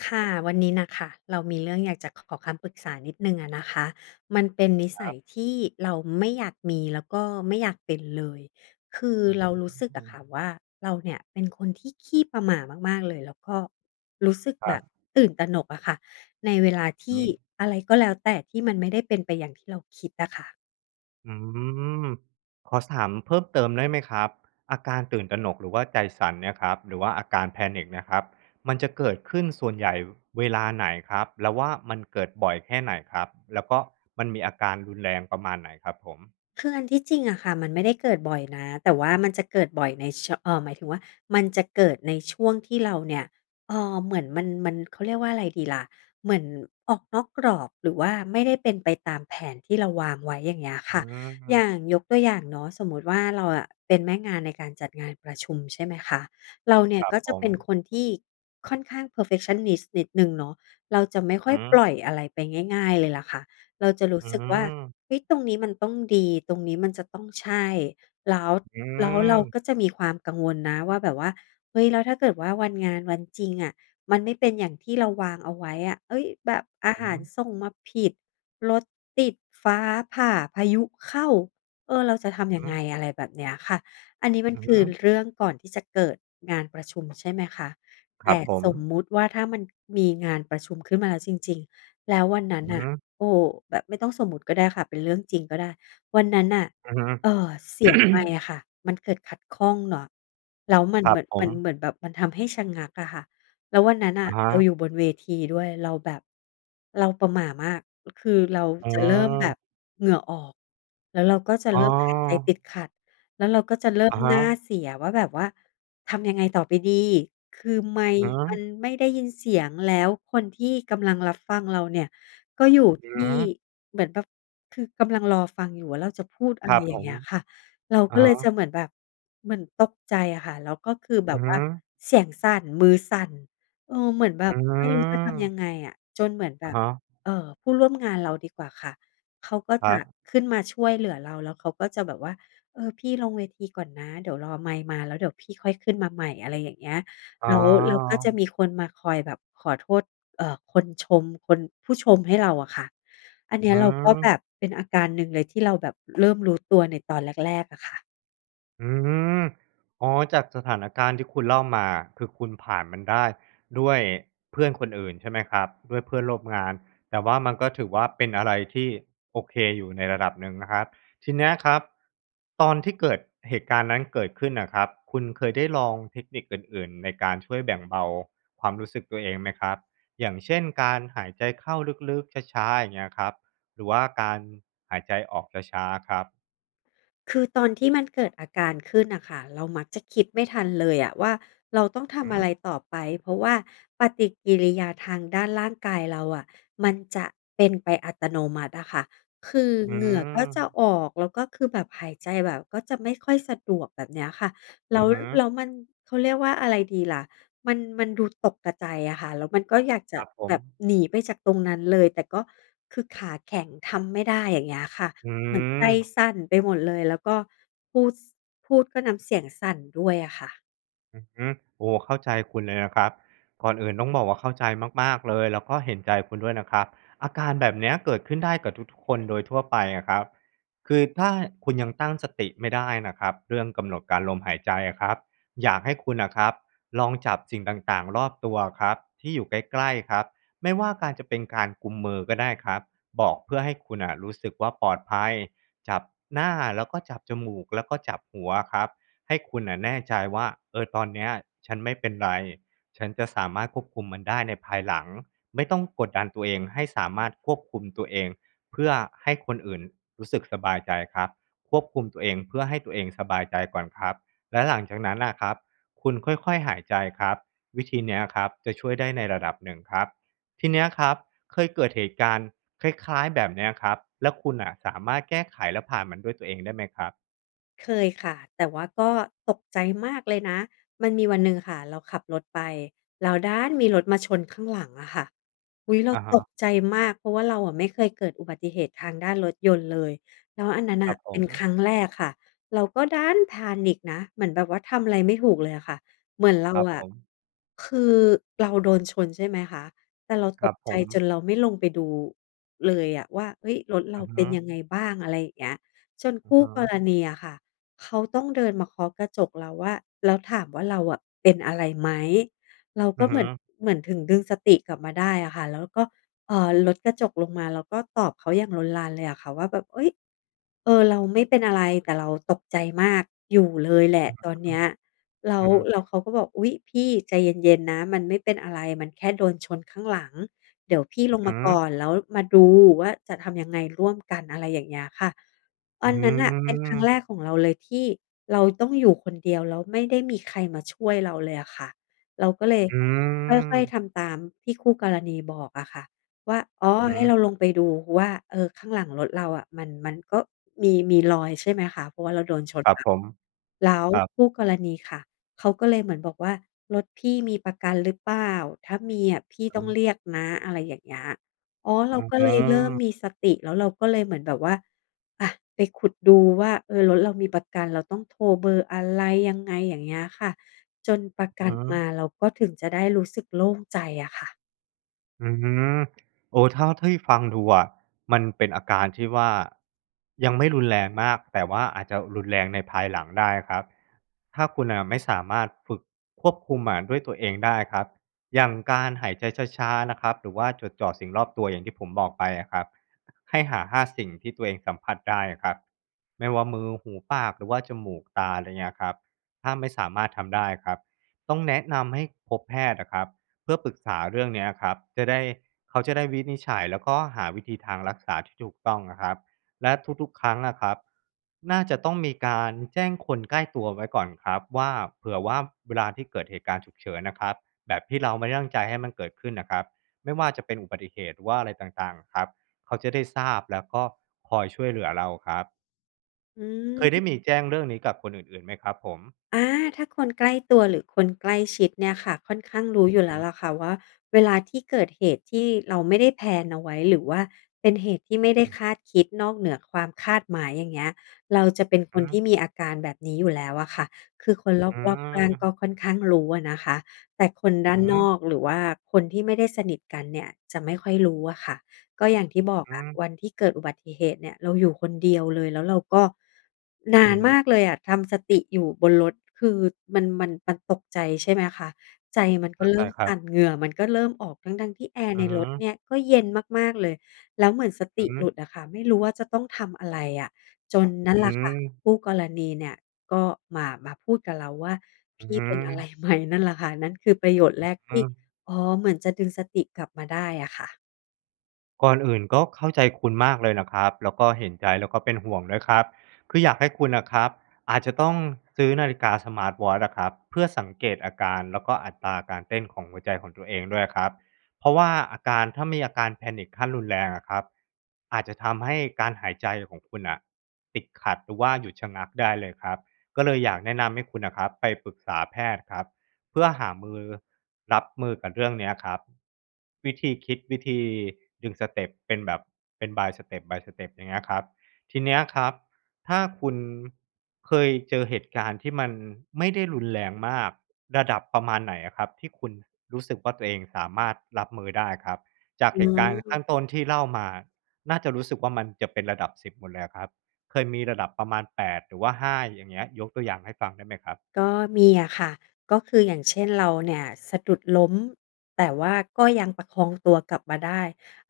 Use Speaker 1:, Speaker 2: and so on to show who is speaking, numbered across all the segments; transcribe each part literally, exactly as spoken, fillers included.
Speaker 1: ค่ะ วันนี้น่ะค่ะ เรามีเรื่องอยากจะ ข ขอคำปรึกษานิดหนึ่งอะนะคะ มันเป็นนิ
Speaker 2: ค
Speaker 1: สั
Speaker 2: รั
Speaker 1: ย
Speaker 2: บ
Speaker 1: ที่เราไม่อยากมี แล้วก็ไม่อยากเป็นเลย คือ
Speaker 2: อื
Speaker 1: เรารู้สึกอะ
Speaker 2: ม
Speaker 1: ค่ะว่า เราเนี่ยเป็นคนที่ขี้ประหม่ามาก ๆ เลย แล้วก็รู้สึก
Speaker 2: คร
Speaker 1: แบ
Speaker 2: ั
Speaker 1: บ
Speaker 2: บ
Speaker 1: ตื่นตระหนกอะค่ะ ในเวลาท
Speaker 2: อือ
Speaker 1: ี
Speaker 2: ฮ
Speaker 1: ่
Speaker 2: ึ
Speaker 1: อะไรก็แล้วแต่ ที่มันไม่ได้เป็นไปอย่างที่เราคิดอะค่ะ
Speaker 2: อืม ขอ ส ถามเพิ่มเติมได้ไหมครับ? อาการตื่นตระหนกหรือว่าใจสั่นเนี่ยครับ หรือว่าอาการ Panic เนี่ยครับ มันจะเกิดขึ้นส่วนใหญ่เวลาไหนครับ? แล้วว่า มันเกิดบ่อยแค่ไหนครับ? แล้วก็มันมีอาการรุนแรงประมาณไหนครับผม?
Speaker 1: คืออันที่จริงอะค่ะมันไม่ได้เกิดบ่อยนะ แต่ว่ามันจะเกิดบ่อยในเชอะ เออ หมายถึงว่า มันจะเกิดในช่วงที่เราเนี่ย เออ เหมือนมัน มัน เขาเรียกว่าไรดีล่ะ เหมือนออกนอกกรอบ หรือว่าไม่ได้เป็นไปตามแผนที่เราวางไว้ อย่างเงี้ย
Speaker 2: อ
Speaker 1: ค
Speaker 2: ื
Speaker 1: ่ะ อย่
Speaker 2: ม
Speaker 1: างยกตัวอย่างเนาะ สมมติว่าเราอะเป็นแม่งานในการจัดงานประชุม ใช่ไหมคะ เราเนี่
Speaker 2: ค
Speaker 1: ย
Speaker 2: รับ
Speaker 1: ก็
Speaker 2: ผ
Speaker 1: จะเป็น
Speaker 2: ม
Speaker 1: คนที่ค่อนข้าง เพอร์เฟกชันนิสต์ นิดหนึ่งเนาะ เราจะไม่ค่อ
Speaker 2: อือ
Speaker 1: ย
Speaker 2: ฮ
Speaker 1: ปล
Speaker 2: ึ
Speaker 1: ่อยอะไรไปง่าย ๆ เลยล่ะค่ะ เราจะรู
Speaker 2: อ
Speaker 1: ้
Speaker 2: ื
Speaker 1: สึกว่า
Speaker 2: อ
Speaker 1: "เฮ้ย! ตรงนี้มันต้องดี ตรงนี้มันจะต้องใช่" แล้ว
Speaker 2: อื
Speaker 1: แล้วเรา
Speaker 2: ม
Speaker 1: ก็จะมีความกังวลนะว่า แบบว่า "เฮ้ย! แล้วถ้าเกิดว่า วันงาน วันจริงอะมันไม่เป็นอย่างที่เราวางเอาไว้อะ เฮ้ย! แบบอา
Speaker 2: อ
Speaker 1: ห
Speaker 2: ือ
Speaker 1: า
Speaker 2: ฮ
Speaker 1: ร
Speaker 2: ึ
Speaker 1: ส่งมาผิด รถติด ฟ้าผ่า พายุเข้า เออ เราจะทำ
Speaker 2: อ
Speaker 1: ย
Speaker 2: ื
Speaker 1: ั
Speaker 2: อ
Speaker 1: ง
Speaker 2: ฮ
Speaker 1: ไง?"
Speaker 2: ึ
Speaker 1: อะไรแบบเนี้ยค่ะ อันนี้มั
Speaker 2: อ
Speaker 1: น
Speaker 2: ือ
Speaker 1: ค
Speaker 2: ฮ
Speaker 1: ือ
Speaker 2: ึ
Speaker 1: เรื่องก่อนที่จะเกิดงานประชุม ใช่ไหมคะ
Speaker 2: ค
Speaker 1: แต
Speaker 2: รั
Speaker 1: ่
Speaker 2: บผ
Speaker 1: สม
Speaker 2: ม
Speaker 1: มติว่า ถ้ามันมีงานประชุมขึ้นมาแล้วจริง ๆ แล้ววันนั้น
Speaker 2: อือ
Speaker 1: น่
Speaker 2: ฮ
Speaker 1: ะ
Speaker 2: ึ
Speaker 1: โอ้โฮ แบบไม่ต้องสมมติก็ได้ค่ะ เป็นเรื่องจริงก็ได้ วันนั้นน่ะ
Speaker 2: อือฮึ
Speaker 1: เออ เสียงไมค์อะค่ะ มันเกิดขัดข้องเนาะ แล้วมัน
Speaker 2: คร
Speaker 1: เห
Speaker 2: ั
Speaker 1: มื
Speaker 2: บ
Speaker 1: ่อน
Speaker 2: ผ
Speaker 1: มันเ
Speaker 2: ม
Speaker 1: หมือนแบบ มันทำให้ชะงักอะค่ะ แล้ววันนั้นน่
Speaker 2: อ
Speaker 1: ะ
Speaker 2: ะฮ
Speaker 1: เรา
Speaker 2: ะ
Speaker 1: อยู่บนเวทีด้วย เราแบบ เราประหม่ามาก คือเรา
Speaker 2: อ๋
Speaker 1: จะเริ่มแบ
Speaker 2: อ
Speaker 1: บเหงื่อออก แล้วเราก็จะ
Speaker 2: อ๋
Speaker 1: เร
Speaker 2: อ
Speaker 1: ิ่มหายใจติดขัด แล้วเราก็จะเริ่
Speaker 2: อ
Speaker 1: ม
Speaker 2: ะฮ
Speaker 1: หน้า
Speaker 2: ะ
Speaker 1: เสียว่า แบบว่าทำยังไงต่อไปดี คือไมค
Speaker 2: ฮ
Speaker 1: ์มัน
Speaker 2: ะ!
Speaker 1: ไม่ได้ยินเสียง แล้วคนที่กำลังรับฟังเราเนี่ยก็อยู่
Speaker 2: อื
Speaker 1: ท
Speaker 2: อ
Speaker 1: ี
Speaker 2: ฮ
Speaker 1: ่
Speaker 2: ึ
Speaker 1: เหมือนแบบคือกำลังรอฟังอยู่ว่า เราจะพูดอ
Speaker 2: ค
Speaker 1: ะไ
Speaker 2: ร
Speaker 1: ร
Speaker 2: ับ
Speaker 1: อย
Speaker 2: ผ
Speaker 1: ่างเง
Speaker 2: ม
Speaker 1: ี้ยค่ะ เรา
Speaker 2: อ
Speaker 1: ก
Speaker 2: ะ
Speaker 1: ็เ
Speaker 2: ฮ
Speaker 1: ลยจ
Speaker 2: ะ
Speaker 1: ะเหมือนแบบ เหมือนตกใจอะค่ะ แล้วก็คือแบ
Speaker 2: อือ
Speaker 1: บ
Speaker 2: ฮ
Speaker 1: ว่า
Speaker 2: ึ
Speaker 1: เสียงสั่น มือสั่น เออ เหมือนแบ
Speaker 2: อื
Speaker 1: บไม่รู้จะทำ
Speaker 2: อ
Speaker 1: ยังไงอะ จนเหมือนแบ
Speaker 2: อะ
Speaker 1: บ
Speaker 2: ฮะ
Speaker 1: เอ่อ ผู้ร่วมงานเราดีกว่าค่ะ เขาก็
Speaker 2: คร
Speaker 1: จะ
Speaker 2: ับ
Speaker 1: ขึ้นมาช่วยเหลือเรา แล้วเขาก็จะแบบว่า เออ พี่ลงเวทีก่อนนะ เดี๋ยวรอไมค์มาแล้วเดี๋ยวพี่ค่อยขึ้นมาใหม่ อะไรอย่างเงี้ย แล้ว แล้วก็จะ
Speaker 2: อา
Speaker 1: มีคนมาคอยแบบขอโทษ เอ่อ คนชม คน ผู้ชมให้เราอะค่ะ อันเนี
Speaker 2: อ
Speaker 1: ้
Speaker 2: ือ
Speaker 1: ยเราก็แบ
Speaker 2: ฮึ
Speaker 1: บเป็นอาการหนึ่งเลยที่เราแบบเริ่มรู้ตัวในตอนแรก ๆ อะค่ะ
Speaker 2: อืม อ๋อ จากสถานการณ์ที่คุณเล่ามาอะ คือคุณผ่านมันได้ด้วยเพื่อนคนอื่นใช่ไหมครับ? ด้วยเพื่อนร่วมงาน แต่ว่ามันก็ถือว่า เป็นอะไรที่โอเคอยู่ในระดับหนึ่งนะครับ ทีเนี้ยครับตอนที่เกิดเหตุการณ์นั้นเกิดขึ้นน่ะครับ คุณเคยได้ลองเทคนิคอื่น ๆ ในการช่วยแบ่งเบาความรู้สึกตัวเองไหมครับ? อย่างเช่น การหายใจเข้าลึก ๆ ช้า ๆ อย่างเงี้ยครับ หรือว่าการหายใจออกช้า ๆ ครับ
Speaker 1: คือตอนที่มันเกิดอาการขึ้นน่ะค่ะ เรามักจะคิดไม่ทันเลยอะว่า เราต้องท
Speaker 2: ฮ
Speaker 1: ำอะ
Speaker 2: ึ
Speaker 1: ไรต่อไป เพราะว่าปฏิกิริยาทางด้านร่างกายเราอะมันจะเป็นไปอัตโนมัติอะค่ะ คือ
Speaker 2: อื
Speaker 1: เหงื่อก็จะ
Speaker 2: ม
Speaker 1: ออก แล้วก็คือแบบหายใจแบบก็จะไม่ค่อยสะดวก แบบเนี้ยค่ะ แล
Speaker 2: อ
Speaker 1: ้
Speaker 2: ื
Speaker 1: ว
Speaker 2: อฮึ
Speaker 1: แล้วมัน เขาเรียกว่าอะไรดีล่ะ มัน มันดูตกกะใจ อะค่ะ แล้วมันก็อยากจะ
Speaker 2: ครับผ
Speaker 1: แบบ
Speaker 2: ม
Speaker 1: หนีไปจากตรงนั้นเลย แต่ก็คือขาแข็ง ทำไม่ได้ อย่างเงี้ยค่ะ
Speaker 2: อื
Speaker 1: เหมือนใจ
Speaker 2: ม
Speaker 1: สั่นไปหมดเลย แล้วก็พูด ส พูดก็น้ำเสียงสั่นด้วยอะค่ะ
Speaker 2: อือฮึ โอ้! เข้าใจคุณเลยนะครับ ก่อนอื่นต้องบอกว่า เข้าใจมาก ๆ เลย แล้วก็เห็นใจคุณด้วยนะครับ อาการแบบเนี้ยเกิดขึ้นได้กับทุก ๆ คนโดยทั่วไปอะครับ คือถ้าคุณยังตั้งสติไม่ได้นะครับ เรื่องกำหนดการ ลมหายใจอะครับ อยากให้คุณน่ะครับลองจับสิ่งต่าง ๆ รอบตัวอะครับที่อยู่ใกล้ ๆ ครับ ไม่ว่าการ จะเป็นการกุมมือก็ได้ครับ บอก เพื่อให้คุณน่ะรู้สึกว่า ปลอดภัย จับหน้าแล้วก็จับจมูก แล้วก็จับหัวอะครับ ให้คุณน่ะแน่ใจว่า "เออ ตอนเนี้ยฉันไม่เป็นไร ฉันจะสามารถควบคุมมันได้ในภายหลัง" ไม่ต้องกดดันตัวเองให้สามารถควบคุมตัวเองเพื่อให้คนอื่นรู้สึกสบายใจครับ ควบคุมตัวเองเพื่อให้ตัวเองสบายใจก่อนครับ แล้วหลังจากนั้นน่ะครับ คุณค่อย ๆ หายใจครับ วิธีเนี้ยครับจะช่วยได้ในระดับหนึ่งครับ ทีเนี้ยครับเคยเกิดเหตุการณ์คล้าย ๆ แบบเนี้ยครับ แล้วคุณน่ะสามารถแก้ไขแล้วผ่านมันด้วยตัวเองได้ไหมครับ?
Speaker 1: เคยค่ะ แต่ว่าก็ตกใจมากเลยนะ มันมีวันหนึ่งอะค่ะเราขับรถไป แล้วดันมีรถมาชนข้างหลังอะค่ะ อุ๊ย! เร
Speaker 2: อ
Speaker 1: า
Speaker 2: ะฮ
Speaker 1: ต
Speaker 2: ะ
Speaker 1: กใจมาก เพราะว่าเราอะไม่เคยเกิดอุบัติเหตุทางด้านรถยนต์เลย แล้วอันนั้น
Speaker 2: ค
Speaker 1: น
Speaker 2: ร
Speaker 1: ่
Speaker 2: ั
Speaker 1: ะ
Speaker 2: บผ
Speaker 1: เป็นค
Speaker 2: ม
Speaker 1: รั้งแรกค่ะ เราก็ดัน panic นะ เหมือนแบบว่าทำไรไม่ถูกเลยอะค่ะ เหมือนเรา
Speaker 2: ครับ
Speaker 1: อ
Speaker 2: ผ
Speaker 1: ะ
Speaker 2: ม
Speaker 1: คือเราโดนชนใช่ไหมคะ แต่เรา
Speaker 2: คร
Speaker 1: ต
Speaker 2: ั
Speaker 1: ก
Speaker 2: บผ
Speaker 1: ใจจ
Speaker 2: ม
Speaker 1: นเราไม่ลงไปดูเลยอะว่า "เฮ้ย! รถเ
Speaker 2: อ
Speaker 1: ร
Speaker 2: ื
Speaker 1: า
Speaker 2: อ
Speaker 1: เป
Speaker 2: ฮ
Speaker 1: ็น
Speaker 2: ึ
Speaker 1: ยังไงบ้าง?" อะไรอย่างเงี้ย จน
Speaker 2: อ
Speaker 1: ค
Speaker 2: ือ
Speaker 1: ู
Speaker 2: ฮ
Speaker 1: ่ก
Speaker 2: ึ
Speaker 1: รณีอะค่ะเขาต้องเดินมาเคาะกระจกเราว่า แล้วถามว่า เราอะ "เป็นอะไรไหม?" เรา
Speaker 2: อ
Speaker 1: ก
Speaker 2: ื
Speaker 1: ็
Speaker 2: อ
Speaker 1: เ
Speaker 2: ฮ
Speaker 1: ห
Speaker 2: ึ
Speaker 1: มือน เหมือน ถึงดึงสติกลับมาได้อะค่ะ แล้วเราก็ เอ่อ ลดกระจกลงมา แล้วก็ตอบเขาอย่างลนลานเลยอะค่ะว่า แบบ "เฮ้ย! เออ เราไม่เป็นอะไร แต่เราตกใจมากอยู่เลยแหล
Speaker 2: อื
Speaker 1: ะ
Speaker 2: อฮึ
Speaker 1: ตอนเนี้ย" แล้
Speaker 2: อื
Speaker 1: ว
Speaker 2: อฮึ
Speaker 1: แล้วเขาก็บอก "อุ๊ย! พี่ ใจเย็น ๆ นะ มันไม่เป็นอะไร มันแค่โดนชนข้างหลัง เดี๋ยวพี่
Speaker 2: อ
Speaker 1: ล
Speaker 2: ือ
Speaker 1: ง
Speaker 2: ฮ
Speaker 1: ม
Speaker 2: ึ
Speaker 1: าก่อน แล้วมาดูว่า จะทำยังไงร่วมกัน" อะไรอย่างเงี้ยค่ะ
Speaker 2: อ
Speaker 1: อ
Speaker 2: ื้
Speaker 1: ั
Speaker 2: อ
Speaker 1: นนั้นน่
Speaker 2: ฮ
Speaker 1: ะเป็นครั้
Speaker 2: ือ
Speaker 1: งแรกของเราเลยที่เราต้องอยู่คนเดียว แล้วไม่ได้มีใครมาช่วยเราเลยอะค่ะ เราก็เลย
Speaker 2: อื
Speaker 1: ค่อย ๆ
Speaker 2: ม
Speaker 1: ทำตามที่คู่กรณีบอกอะค่ะว่า อ๋อ
Speaker 2: อือ
Speaker 1: ให
Speaker 2: ฮ
Speaker 1: ้เ
Speaker 2: ึ
Speaker 1: ราลงไปดูว่า เออ ข้างหลังรถเราอะมัน มันก็มี มีรอยใช่ไหมคะ เพราะว่าเราโดนช
Speaker 2: ค
Speaker 1: น
Speaker 2: รับ
Speaker 1: มา
Speaker 2: ผม
Speaker 1: แล้ว
Speaker 2: ครับ
Speaker 1: คู่กรณีค่ะเขาก็เลยเหมือนบอกว่า "รถพี่มีประกันหรือเปล่า? ถ้ามีอะ พี่
Speaker 2: อื
Speaker 1: ต
Speaker 2: อ
Speaker 1: ้อ
Speaker 2: ฮ
Speaker 1: ง
Speaker 2: ึ
Speaker 1: เรียกนะ" อะไรอย่างเงี้ย อ๋อ เร
Speaker 2: อื
Speaker 1: าก็เลยเริ่ม
Speaker 2: ม
Speaker 1: มีสติ แล้วเราก็เลยเหมือนแบบว่า อะ ไปขุดดูว่า เออ รถเรามีประกัน เราต้องโทรเบอร์อะไร ยังไง? อย่างเงี้ยค่ะ จนประก
Speaker 2: อ
Speaker 1: ั
Speaker 2: ื
Speaker 1: น
Speaker 2: อฮ
Speaker 1: มา
Speaker 2: ึ
Speaker 1: เราก็ถึงจะได้รู้สึกโล่งใจอะค่ะ
Speaker 2: อืม โอ้ เท่า เท่าที่ฟังดูอะ มันเป็นอาการที่ว่ายังไม่รุนแรงมาก แต่ว่าอาจจะรุนแรงในภายหลังได้ครับ ถ้าคุณน่ะไม่สามารถฝึกควบคุมอะด้วยตัวเองได้ครับ อย่างการหายใจช้า ๆ นะครับ หรือว่าจดจ่อสิ่งรอบตัวอย่างที่ผมบอกไปอะครับ ให้หา ห้า สิ่งที่ตัวเองสัมผัสได้อะครับ ไม่ว่ามือ หู ปาก หรือว่าจมูก ตา อะไรอย่างเงี้ยครับ ถ้าไม่สามารถทำได้ครับ ต้องแนะนำให้พบแพทย์อะครับ เพื่อปรึกษาเรื่องนี้อะครับ จะได้ เขาจะได้วินิจฉัยแล้วก็หาวิธีทางรักษาที่ถูกต้องอะครับ และทุก ๆ ครั้งอะครับ น่าจะต้องมีการแจ้งคนใกล้ตัวไว้ก่อนครับว่า เผื่อว่าเวลาที่เกิดเหตุการณ์ฉุกเฉินน่ะครับ แบบที่เราไม่ได้ตั้งใจให้มันเกิดขึ้นน่ะครับ ไม่ว่าจะเป็นอุบัติเหตุหรือว่าอะไรต่าง ๆ อะครับ เขาจะได้ทราบแล้วก็คอยช่วยเหลือเราครับ
Speaker 1: อื
Speaker 2: เคยได้
Speaker 1: ม
Speaker 2: มีแจ้งเรื่องนี้กับคนอื่น ๆ ไหมครับผม?
Speaker 1: อา ถ้าคนใกล้ตัวหรือคนใกล้ชิดเนี่ยค่ะ ค่อนข้างรู้อ
Speaker 2: อ
Speaker 1: ย
Speaker 2: ื
Speaker 1: ู
Speaker 2: อ
Speaker 1: ่
Speaker 2: ฮ
Speaker 1: แล้ว
Speaker 2: ึ
Speaker 1: ละค่ะว่า เวลาที่เกิดเหตุที่เราไม่ได้แพลนเอาไว้ หรือว่าเป็นเหตุที่ไม่ได้
Speaker 2: อืม
Speaker 1: คาดคิด นอกเหนือความคาดหมายอย่างเงี้ย เราจะเป็นค
Speaker 2: อื
Speaker 1: น
Speaker 2: อฮ
Speaker 1: ท
Speaker 2: ึ
Speaker 1: ี่มีอาการแบบนี้อยู่แล้วอะค่ะ คือคนร
Speaker 2: อื
Speaker 1: อบ ๆ ข้างก็
Speaker 2: ม
Speaker 1: ค่อนข้างรู้อะนะคะ แต่คนด้า
Speaker 2: อื
Speaker 1: น
Speaker 2: อฮ
Speaker 1: น
Speaker 2: ึ
Speaker 1: อก หรือว่าคนที่ไม่ได้สนิทกันเนี่ยจะไม่ค่อยรู้อะค่ะ ก็อย่างที่บอก
Speaker 2: อื
Speaker 1: อะ
Speaker 2: อ
Speaker 1: วันที่เกิดอุบัติเหตุเนี่ยเราอยู่คนเดียวเลย แล้วเราก็ นา
Speaker 2: อื
Speaker 1: น
Speaker 2: อฮ
Speaker 1: ม
Speaker 2: ึ
Speaker 1: ากเลยอะทำสติอยู่บนรถ คือมัน มัน มันตกใจ ใช่ไหมคะ ใจมันก
Speaker 2: เข
Speaker 1: ็
Speaker 2: ้า
Speaker 1: เร
Speaker 2: ใจ
Speaker 1: ิ่ม
Speaker 2: คร
Speaker 1: ส
Speaker 2: ับ
Speaker 1: ั่น เหงื่อมันก็เริ่มออก ทั้ง ๆ ที่แอร์
Speaker 2: อื
Speaker 1: ใน
Speaker 2: อฮ
Speaker 1: รถเ
Speaker 2: ึ
Speaker 1: นี่ยก็เย็นมาก ๆ เลย แล้วเหมือนสต
Speaker 2: อื
Speaker 1: ิ
Speaker 2: อฮ
Speaker 1: ห
Speaker 2: ึ
Speaker 1: ลุดอะค่ะ ไม่รู้ว่าจะต้องทำอะไรอะ จนนั่นแ
Speaker 2: อ
Speaker 1: หล
Speaker 2: ื
Speaker 1: ะค่ะ
Speaker 2: ม
Speaker 1: คู่กรณีเนี่ยก็มา มาพูดกับเราว่า
Speaker 2: อ
Speaker 1: "พ
Speaker 2: ือ
Speaker 1: ี่
Speaker 2: ฮึ
Speaker 1: เป็นอะไร ไหม?" นั่นละค่ะ นั่นคือประโยชน์แรก
Speaker 2: อ
Speaker 1: ที
Speaker 2: ื
Speaker 1: ่
Speaker 2: ม
Speaker 1: อ๋อ เหมือนจะดึงสติกลับมาได้อะค่ะ
Speaker 2: ก่อนอื่น ก็เข้าใจคุณมากเลยนะครับ แล้วก็เห็นใจ แล้วก็เป็นห่วงด้วยครับ คืออยากให้คุณน่ะครับ อาจจะต้องซื้อนาฬิกาสมาร์ตวอตช์อะครับ เพื่อสังเกตอาการ แล้วก็อัตราการเต้นของหัวใจของตัวเองด้วยครับ เพราะว่าอาการ ถ้ามีอาการ Panic ขั้นรุนแรงอะครับ อาจจะทำให้การหายใจของคุณน่ะ ติดขัดหรือว่าหยุดชะงักได้เลยครับ ก็เลยอยากแนะนำให้คุณน่ะครับ ไปปรึกษาแพทย์ครับ เพื่อหามือ รับมือกับเรื่องเนี้ยครับ วิธีคิด วิธีดึงสเตปเป็นแบบ เป็น by step by step อย่างเงี้ยครับ ทีเนี้ยครับ ถ้าคุณเคยเจอเหตุการณ์ที่มันไม่ได้รุนแรงมาก ระดับประมาณไหนอะครับ? ที่คุณรู้สึกว่า ตัวเองสามารถรับมือได้ครับ จาก
Speaker 1: อ
Speaker 2: เห
Speaker 1: ๋
Speaker 2: ตุการณ์ข
Speaker 1: อ
Speaker 2: ้างต้นที่เล่ามา น่าจะ รู้สึกว่า มันจะเป็นระดับ สิบ หมดเลยอะครับ เคยมีระดับประมาณ แปด หรือว่า ห้า อย่างเงี้ย ยกตัวอย่างให้ฟังได้ไหมครับ?
Speaker 1: ก็มีอะค่ะ ก็คือ อย่างเช่น เราเนี่ยสะดุดล้ม แต่ว่าก็ยังประคองตัวกลับมาได้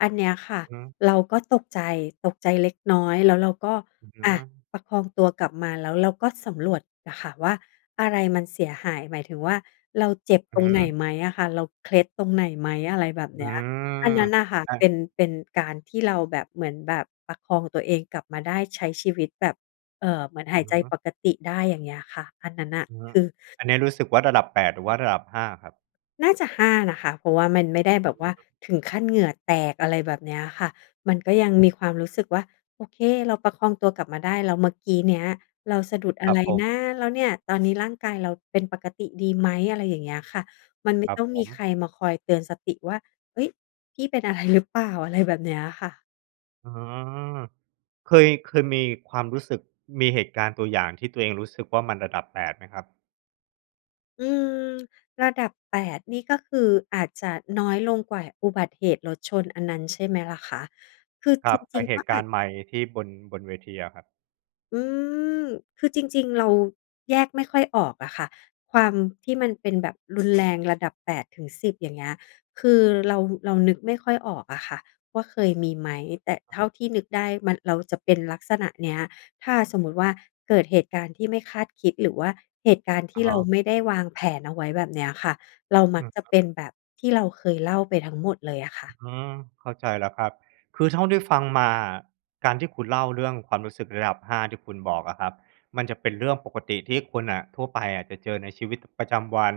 Speaker 1: อันเนี้ยค่ะ
Speaker 2: อือฮึ
Speaker 1: เราก็ตกใจ ตกใจเล็กน้อย แล้วเราก็
Speaker 2: อือฮ
Speaker 1: อะ
Speaker 2: ึ
Speaker 1: ประคองตัวกลับมา แล้วเราก็สำรวจน่ะค่ะว่าอะไรมันเสียหาย หมายถึงว่า เราเจ็บ
Speaker 2: อ
Speaker 1: ต
Speaker 2: ื
Speaker 1: ร
Speaker 2: อ
Speaker 1: งไห
Speaker 2: ฮ
Speaker 1: น
Speaker 2: ึ
Speaker 1: ไหมอะค่ะ เราเคล็ดตรงไหนไหม? อะไรแบบเ
Speaker 2: อ
Speaker 1: น
Speaker 2: ื
Speaker 1: ี้ย อัน
Speaker 2: ม
Speaker 1: นั้นน่ะค่ะ
Speaker 2: อะ
Speaker 1: เป็น เป็นการที่เราแบบเหมือนแบบประคองตัวเองกลับมาได้ ใช้ชีวิตแบบ เอ่อ เหมือนหาย
Speaker 2: อื
Speaker 1: ใ
Speaker 2: อ
Speaker 1: จ
Speaker 2: ฮึ
Speaker 1: ปกติได้ อย่างเงี้ยค่ะ อันนั้นน่ะ
Speaker 2: อือฮึ
Speaker 1: คือ
Speaker 2: อันเนี้ยรู้สึกว่า ระดับ แปด หรือว่าระดับ ห้า ครับ?
Speaker 1: น่าจะ ห้า นะคะ เพราะว่ามันไม่ได้แบ
Speaker 2: อือ
Speaker 1: บว่า
Speaker 2: ฮึ
Speaker 1: ถึงขั้นเหงื่อแตก อะไรแบบเนี้ยค่ะ มันก็ยังมีความรู้สึกว่า "โอเค เราประคองตัวกลับมาได้ แล้วเมื่อกี้เนี้ย เราสะดุดอ
Speaker 2: ค
Speaker 1: ะ
Speaker 2: รั
Speaker 1: ไร
Speaker 2: บผ
Speaker 1: น
Speaker 2: ม
Speaker 1: ะ? แล้วเนี่ย ตอนนี้ร่างกายเราเป็นปกติดีไหม?" อะไรอย่างเงี้ยค่ะ มันไม
Speaker 2: ค
Speaker 1: ่
Speaker 2: รั
Speaker 1: ต
Speaker 2: บ
Speaker 1: ้อง
Speaker 2: ผ
Speaker 1: มีใค
Speaker 2: ม
Speaker 1: รมาคอยเตือนสติว่า "เฮ้ย! พี่เป็นอะไรหรือเปล่า?" อะไรแบบเนี้ยค่ะ
Speaker 2: อืม เคย เคยมีความรู้สึก มีเหตุการณ์ตัวอย่างที่ตัวเองรู้สึกว่ามันระดับ แปด ไหมครับ?
Speaker 1: อืม ระดับ แปด นี่ก็คือ อาจจะน้อยลงกว่าอุบัติเหตุรถชน อันนั้นใช่ไหมล่ะคะ? คือ
Speaker 2: คร
Speaker 1: จ
Speaker 2: ับ ไอ
Speaker 1: ร
Speaker 2: ้
Speaker 1: ิง
Speaker 2: เห
Speaker 1: ๆ ก็
Speaker 2: ตุก
Speaker 1: อ
Speaker 2: า
Speaker 1: าจ
Speaker 2: รณ์ไมค์ที่บน บนเวทีอะครับ
Speaker 1: อืม คือจริง ๆ เราแยกไม่ค่อยออกอะค่ะ ความที่มันเป็นแบบ รุนแรงระดับ แปด ถึง สิบ อย่างเงี้ย คือเรา เรานึกไม่ค่อยออกอะค่ะ ว่าเคยมีไหม แต่เท่าที่นึกได้ มัน เราจะเป็นลักษณะเนี้ย ถ้าสมมติว่าเกิดเหตุการณ์ที่ไม่คาดคิด หรือว่าเหตุการณ์ท
Speaker 2: อ
Speaker 1: ี
Speaker 2: ะ
Speaker 1: ่
Speaker 2: ฮ
Speaker 1: เรา
Speaker 2: ะ
Speaker 1: ไม่ได้วางแผนเอาไว้แบบเนี้ยค่ะ เราม
Speaker 2: อื
Speaker 1: ัก
Speaker 2: ม
Speaker 1: จะ
Speaker 2: ครั
Speaker 1: เ
Speaker 2: บ
Speaker 1: ป็นแบบที่เราเคยเล่าไปทั้งหมดเลยอะค่ะ
Speaker 2: อืม เข้าใจแล้วครับ คือเท่าที่ฟังมาอะ การที่คุณเล่าเรื่องความรู้สึกระดับ ห้า ที่คุณบอกอะครับ มันจะเป็นเรื่องปกติที่คนน่ะ ทั่วไปอะ จะเจอในชีวิตประจำวัน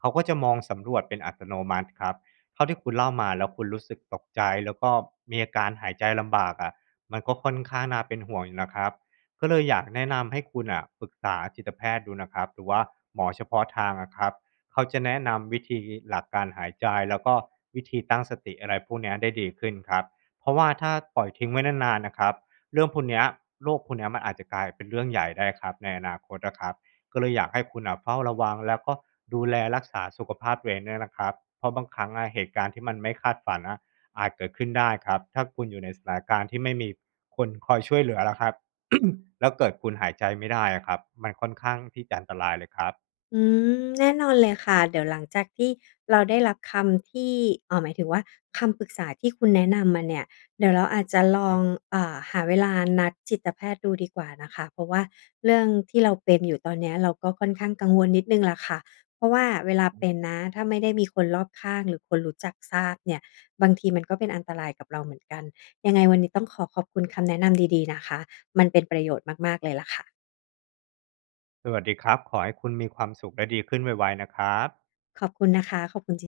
Speaker 2: เขาก็จะมองสำรวจเป็นอัตโนมัติครับ เท่าที่คุณเล่ามา แล้วคุณรู้สึกตกใจ แล้วก็มีอาการหายใจลำบากอะ มันก็ค่อนข้างน่าเป็นห่วงอยู่นะครับ ก็เลยอยากแนะนำให้คุณน่ะปรึกษาจิตแพทย์ดูนะครับ หรือว่าหมอเฉพาะทางอะครับ เขาจะแนะนำวิธี หลักการหายใจ แล้วก็วิธีตั้งสติ อะไรพวกเนี้ยได้ดีขึ้นครับ เพราะว่าถ้าปล่อยทิ้งไว้นาน ๆ น่ะครับ เรื่องพวกเนี้ย โรคพวกเนี้ย มันอาจจะกลายเป็นเรื่องใหญ่ได้ครับ ในอนาคตอะครับ ก็เลยอยากให้คุณน่ะเฝ้าระวัง แล้วก็ดูแลรักษาสุขภาพตัวเองด้วยนะครับ เพราะบางครั้งอะเหตุการณ์ที่มันไม่คาดฝันน่ะ อาจเกิดขึ้นได้ครับ ถ้าคุณอยู่ในสถานการณ์ที่ไม่มีคนคอยช่วยเหลือล่ะครับ แล้วเกิดคุณหายใจไม่ได้อะครับ มันค่อนข้างที่จะอันตรายเลยครับ
Speaker 1: อืม แน่นอนเลยค่ะ เดี๋ยวหลังจากที่เราได้รับคำที่ อ่า หมายถึงว่า คำปรึกษาที่คุณแนะนำมาเนี่ย เดี๋ยวเราอาจจะ
Speaker 2: อื
Speaker 1: ล
Speaker 2: อฮ
Speaker 1: อง
Speaker 2: ึ
Speaker 1: อ่า หาเวลานัดจิตแพทย์ดูดีกว่านะคะ เพราะว่าเรื่องที่เราเป็นอยู่ตอนเนี้ย เราก็ค่อนข้างกังวลนิดหนึ่งแหละค่ะ เพราะว่าเวลา
Speaker 2: อือฮ
Speaker 1: เป
Speaker 2: ึ
Speaker 1: ็นนะ ถ้าไม่ได้มีคนรอบข้าง หรือคนรู้จักทราบเนี่ย บางทีมันก็เป็นอันตรายกับเราเหมือนกัน ยังไงวันนี้ต้องขอขอบคุณ คำแนะนำดี ๆ นะคะ มันเป็นประโยชน์มาก ๆ เลยละค่ะ
Speaker 2: สวัสดีครับ ขอให้คุณมีความสุขและดีขึ้นไว ๆ นะครับ
Speaker 1: ขอบคุณนะคะ ขอบคุณจริง